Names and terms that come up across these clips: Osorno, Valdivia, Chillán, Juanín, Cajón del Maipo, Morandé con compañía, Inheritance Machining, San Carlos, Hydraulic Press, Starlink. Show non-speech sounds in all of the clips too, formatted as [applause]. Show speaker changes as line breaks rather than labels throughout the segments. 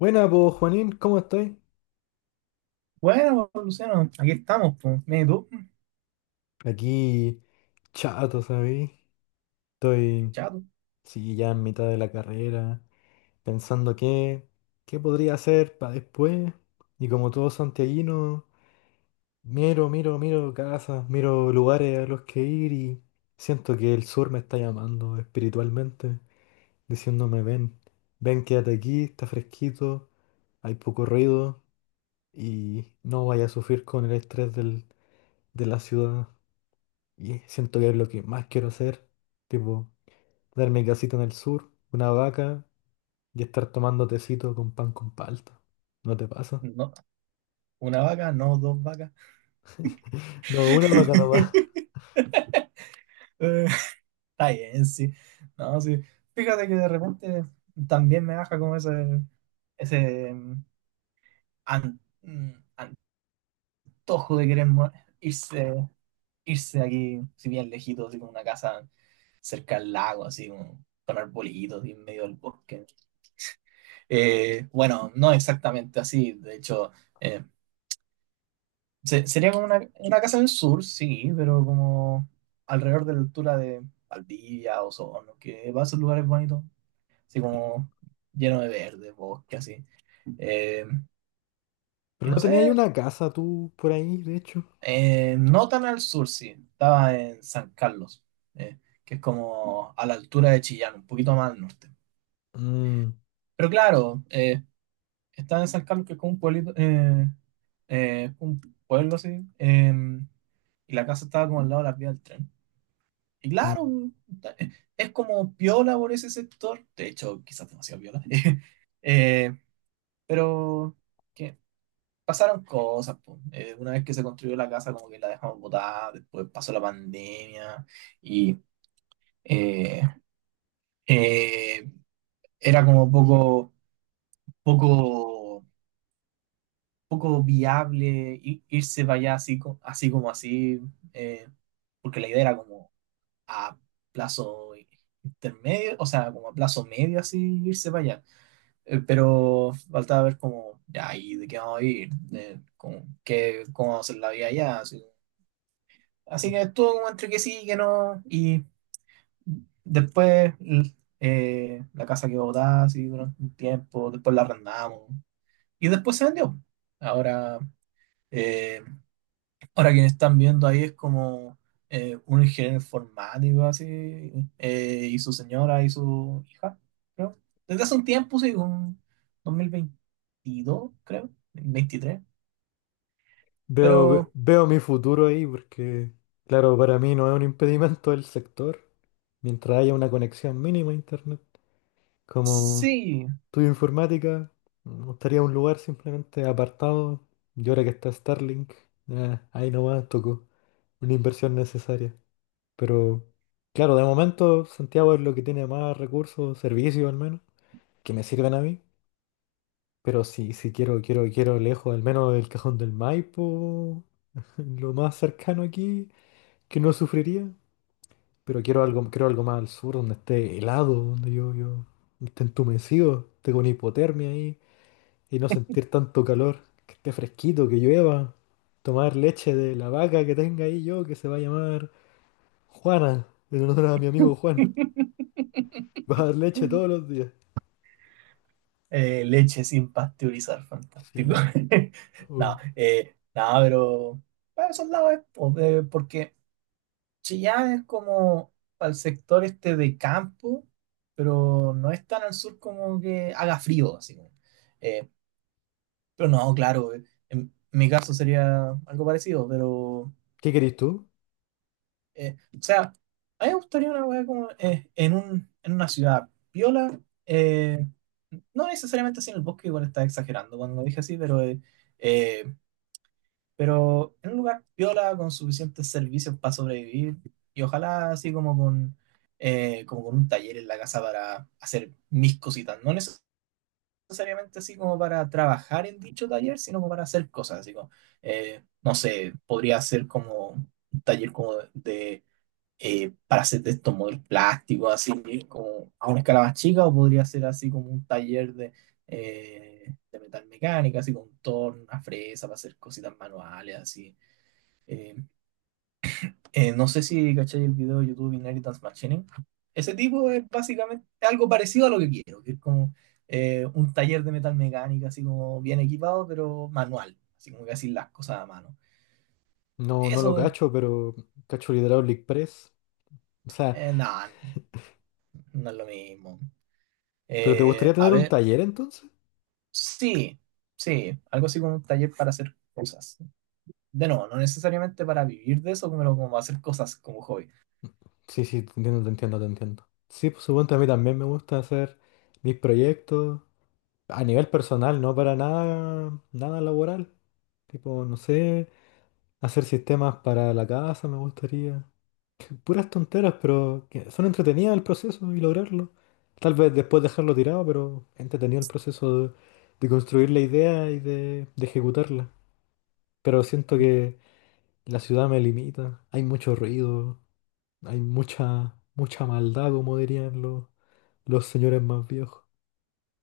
Buena, pues Juanín, ¿cómo estoy?
Bueno, pues, Luciano, aquí estamos, pues. Mira, ¿y tú?
Aquí chato, ¿sabéis? Estoy,
Chato.
sí, ya en mitad de la carrera, pensando qué podría hacer para después. Y como todo santiaguino, miro, miro, miro casas, miro lugares a los que ir y siento que el sur me está llamando espiritualmente, diciéndome, ven, ven, quédate aquí, está fresquito, hay poco ruido y no vaya a sufrir con el estrés de la ciudad. Y siento que es lo que más quiero hacer. Tipo, darme casita en el sur, una vaca y estar tomando tecito con pan con palta. ¿No te pasa?
No, una vaca, no dos vacas.
No, una vaca nomás.
[laughs] Eh, Está bien, sí. No, sí. Fíjate que de repente también me baja como ese an- mm, antojo de querer irse, irse de aquí, si bien lejito, así como una casa cerca al lago, así como con arbolitos y en medio del bosque. Bueno, no exactamente así, de hecho. eh, Sería como una casa en el sur, sí, pero como alrededor de la altura de Valdivia, Osorno, que va a ser lugares bonitos, así como lleno de verde, bosque, así. Eh,
[laughs]
y
Pero
no
no tenía ahí
sé,
una casa tú por ahí, de hecho.
no tan al sur, sí, estaba en San Carlos, eh, que es como a la altura de Chillán, un poquito más al norte.
Mm,
Pero claro, estaba en San Carlos, que es como un pueblito, un pueblo así, y la casa estaba como al lado de la vía del tren. Y claro,
mm,
es como piola por ese sector, de hecho, quizás demasiado piola. [laughs] Eh, pero que pasaron cosas, po. Una vez que se construyó la casa, como que la dejamos botada, después pasó la pandemia y eh, eh, era como poco, poco viable irse para allá así, así como así, eh, porque la idea era como a plazo intermedio, o sea, como a plazo medio así irse para allá. Pero faltaba ver como, ya, ¿y de qué vamos a ir? De, como, qué, ¿cómo vamos a hacer la vida allá? Así, así
mm.
que estuvo como entre que sí y que no. Y después la casa quedó botada así durante un tiempo, después la arrendamos y después se vendió. Ahora, eh, ahora quienes están viendo ahí es como un ingeniero informático así, y su señora y su hija, creo. Desde hace un tiempo, sí, un 2022, creo, 23.
Veo,
Pero
veo mi futuro ahí porque, claro, para mí no es un impedimento el sector. Mientras haya una conexión mínima a internet. Como
sí,
estudio informática, me gustaría un lugar simplemente apartado. Y ahora que está Starlink, ahí nomás tocó una inversión necesaria. Pero claro, de momento Santiago es lo que tiene más recursos, servicios al menos, que me sirven a mí. Pero si quiero, quiero, quiero lejos, al menos el Cajón del Maipo, [laughs] lo más cercano aquí, que no sufriría. Pero quiero algo más al sur, donde esté helado, donde yo esté entumecido, tengo una hipotermia ahí. Y no sentir tanto calor, que esté fresquito, que llueva, tomar leche de la vaca que tenga ahí yo, que se va a llamar Juana, en honor a mi amigo Juan. Va a dar leche todos los días.
leche sin pasteurizar, fantástico.
Sí,
[laughs] No,
uy.
no, pero para esos lados es porque Chillán es como al sector este de campo, pero no es tan al sur como que haga frío, así como. Eh, pero no, claro, en mi caso sería algo parecido, pero,
¿Qué querés tú?
o sea, a mí me gustaría una weá como en en una ciudad piola, eh, no necesariamente así en el bosque, igual estaba exagerando cuando lo dije así, pero eh, pero en un lugar piola con suficientes servicios para sobrevivir y ojalá así como como con un taller en la casa para hacer mis cositas. No necesariamente así como para trabajar en dicho taller, sino como para hacer cosas. Así como, no sé, podría ser como un taller como de para hacer de estos modelos plásticos, así como a una escala más chica, o podría ser así como un taller eh, de metal mecánica, así con torno, una fresa para hacer cositas manuales, así. Eh, no sé si cachai el video de YouTube Inheritance Machining. Ese tipo es básicamente algo parecido a lo que quiero, que es como un taller de metal mecánica, así como bien equipado, pero manual, así como que así las cosas a mano.
No, no lo
Eso,
cacho, pero cacho el Hydraulic Press. O sea,
nada, no es lo mismo.
¿pero te gustaría
A
tener un
ver,
taller entonces?
sí, sí, algo así como un taller para hacer cosas. De nuevo, no necesariamente para vivir de eso, pero como hacer cosas como hobby.
Sí, sí, te entiendo, te entiendo, te entiendo. Sí, por supuesto, a mí también me gusta hacer mis proyectos a nivel personal, no para nada, nada laboral. Tipo, no sé. Hacer sistemas para la casa me gustaría. Puras tonteras, pero que son entretenidas el proceso y lograrlo. Tal vez después dejarlo tirado, pero entretenido el proceso de construir la idea y de ejecutarla. Pero siento que la ciudad me limita. Hay mucho ruido, hay mucha, mucha maldad, como dirían los señores más viejos.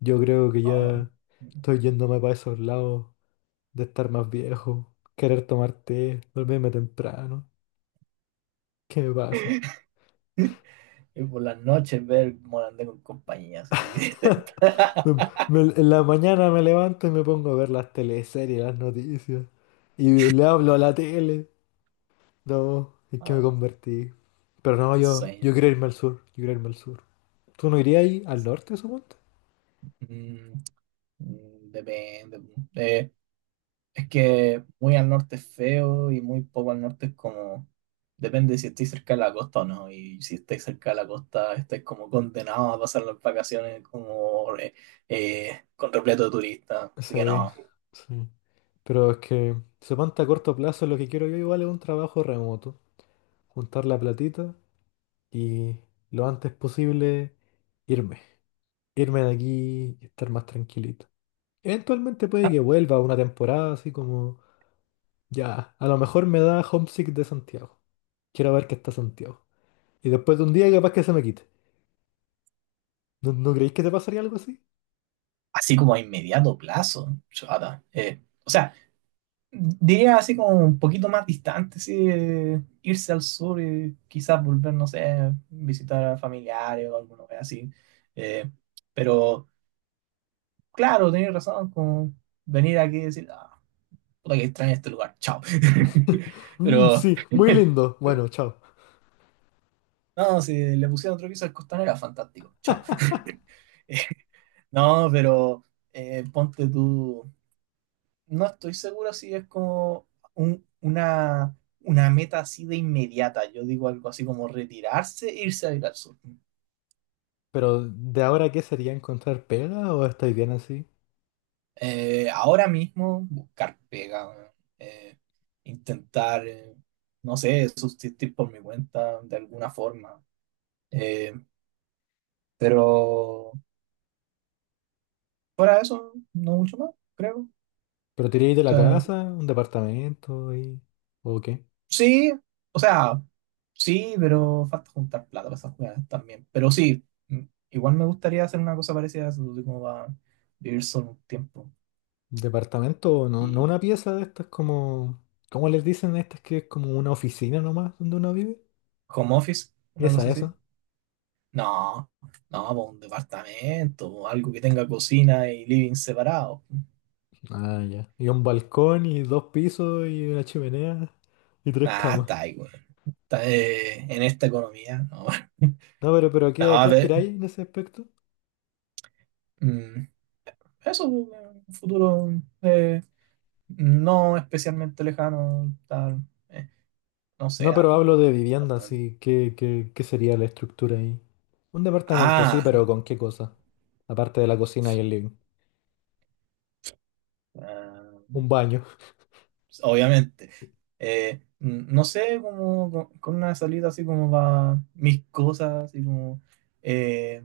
Yo creo que
Ah,
ya estoy yéndome para esos lados de estar más viejo, querer tomar té, dormirme temprano. ¿Qué me pasa?
[laughs] y por las noches ver Morandé con compañía, así.
[laughs]
[laughs]
Me- en la mañana me levanto y me pongo a ver las teleseries, las noticias. Y le hablo a la tele. No, es que me
Ah,
convertí. Pero no,
el
yo,
sueño.
yo quiero irme al sur. Yo quiero irme al sur. ¿Tú no irías ahí al norte, suponte?
Mm, mm, depende. Eh, es que muy al norte es feo y muy poco al norte es como. Depende de si estáis cerca de la costa o no. Y si estáis cerca de la costa, estáis como condenados a pasar las vacaciones como con repleto de turistas. Así que
Sí,
no.
sí. Pero es que, suponte a corto plazo, lo que quiero yo igual es un trabajo remoto. Juntar la platita y lo antes posible irme. Irme de aquí y estar más tranquilito. Eventualmente puede
Ah,
que vuelva una temporada así como. Ya, a lo mejor me da homesick de Santiago. Quiero ver qué está Santiago. Y después de un día capaz que se me quite. ¿No creéis que te pasaría algo así?
así como a inmediato plazo, chata. O sea, diría así como un poquito más distante, sí, irse al sur y quizás volver, no sé, visitar a familiares o alguna vez así. Eh, pero claro, tenés razón, como venir aquí y decir, ah, puta que extraño este lugar, chao.
[laughs]
[laughs]
Mm,
Pero
sí, muy
[laughs]
lindo. Bueno, chao.
no, si le pusieran otro piso al costanera, fantástico, chao. [laughs] No, pero ponte tú. No estoy seguro si es como un- una, una meta así de inmediata. Yo digo algo así como retirarse e irse a vivir al sur.
Pero ¿de ahora qué sería encontrar pega o estáis bien así?
Ahora mismo buscar pega, weón. Eh, Intentar, no sé, subsistir por mi cuenta de alguna forma. Eh, pero fuera de eso, no mucho más, creo.
¿Pero te iríais de la casa, un departamento y... ¿O qué?
Sí, o sea, sí, pero falta juntar plata para esas jugadas también. Pero sí, mm, igual me gustaría hacer una cosa parecida a eso, de como va a vivir solo un tiempo.
Departamento, no, no
Y
una pieza de estas como... ¿Cómo les dicen a estas que es como una oficina nomás donde uno vive?
home office, una
Esa,
cosa así.
esa.
No, no, po, un departamento, po, algo que tenga cocina y living separado.
Ah, ya. Y un balcón y dos pisos y una chimenea y tres
Nah,
camas.
está ahí, güey. Está, en esta economía, no. [laughs]
No, pero ¿a qué,
No,
a
a
qué aspiráis
ver,
en ese aspecto?
mm, eso, po, un futuro eh, no especialmente lejano, tal, eh, no sé,
No, pero hablo
arrendando.
de vivienda, sí. ¿Qué sería la estructura ahí? Un departamento, sí,
Ah,
pero ¿con qué cosa? Aparte de la cocina y el living.
ah,
Un baño.
obviamente. No sé, como con una salida así como va mis cosas, así como eh,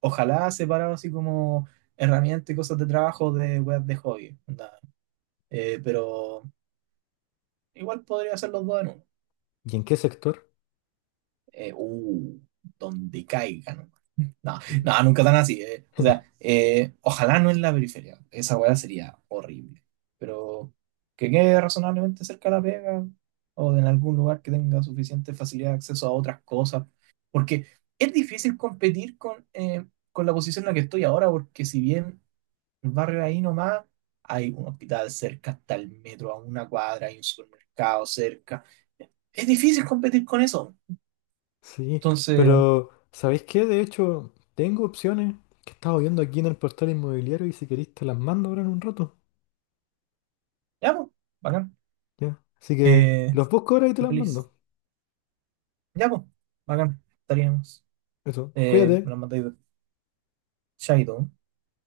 ojalá separado así como herramientas y cosas de trabajo de weas de hobby. Onda. Pero igual podría hacer los dos en uno.
¿Y en qué sector?
Eh, uh, Donde caigan. No, no, nunca tan así. Eh. O sea, ojalá no en la periferia. Esa weá sería horrible. Pero que quede razonablemente cerca de la pega o en algún lugar que tenga suficiente facilidad de acceso a otras cosas. Porque es difícil competir con la posición en la que estoy ahora, porque si bien el barrio ahí nomás, hay un hospital cerca, hasta el metro, a una cuadra, hay un supermercado cerca. Es difícil competir con eso.
Sí,
Entonces,
pero ¿sabéis qué? De hecho, tengo opciones que estaba viendo aquí en el portal inmobiliario y si queréis te las mando ahora en un rato.
ya, pues, bacán.
Ya. Así que
Eh,
los busco ahora y te las
Feliz.
mando.
Ya, pues, bacán, estaríamos.
Eso.
Me
Cuídate.
lo mandáis de Shadow.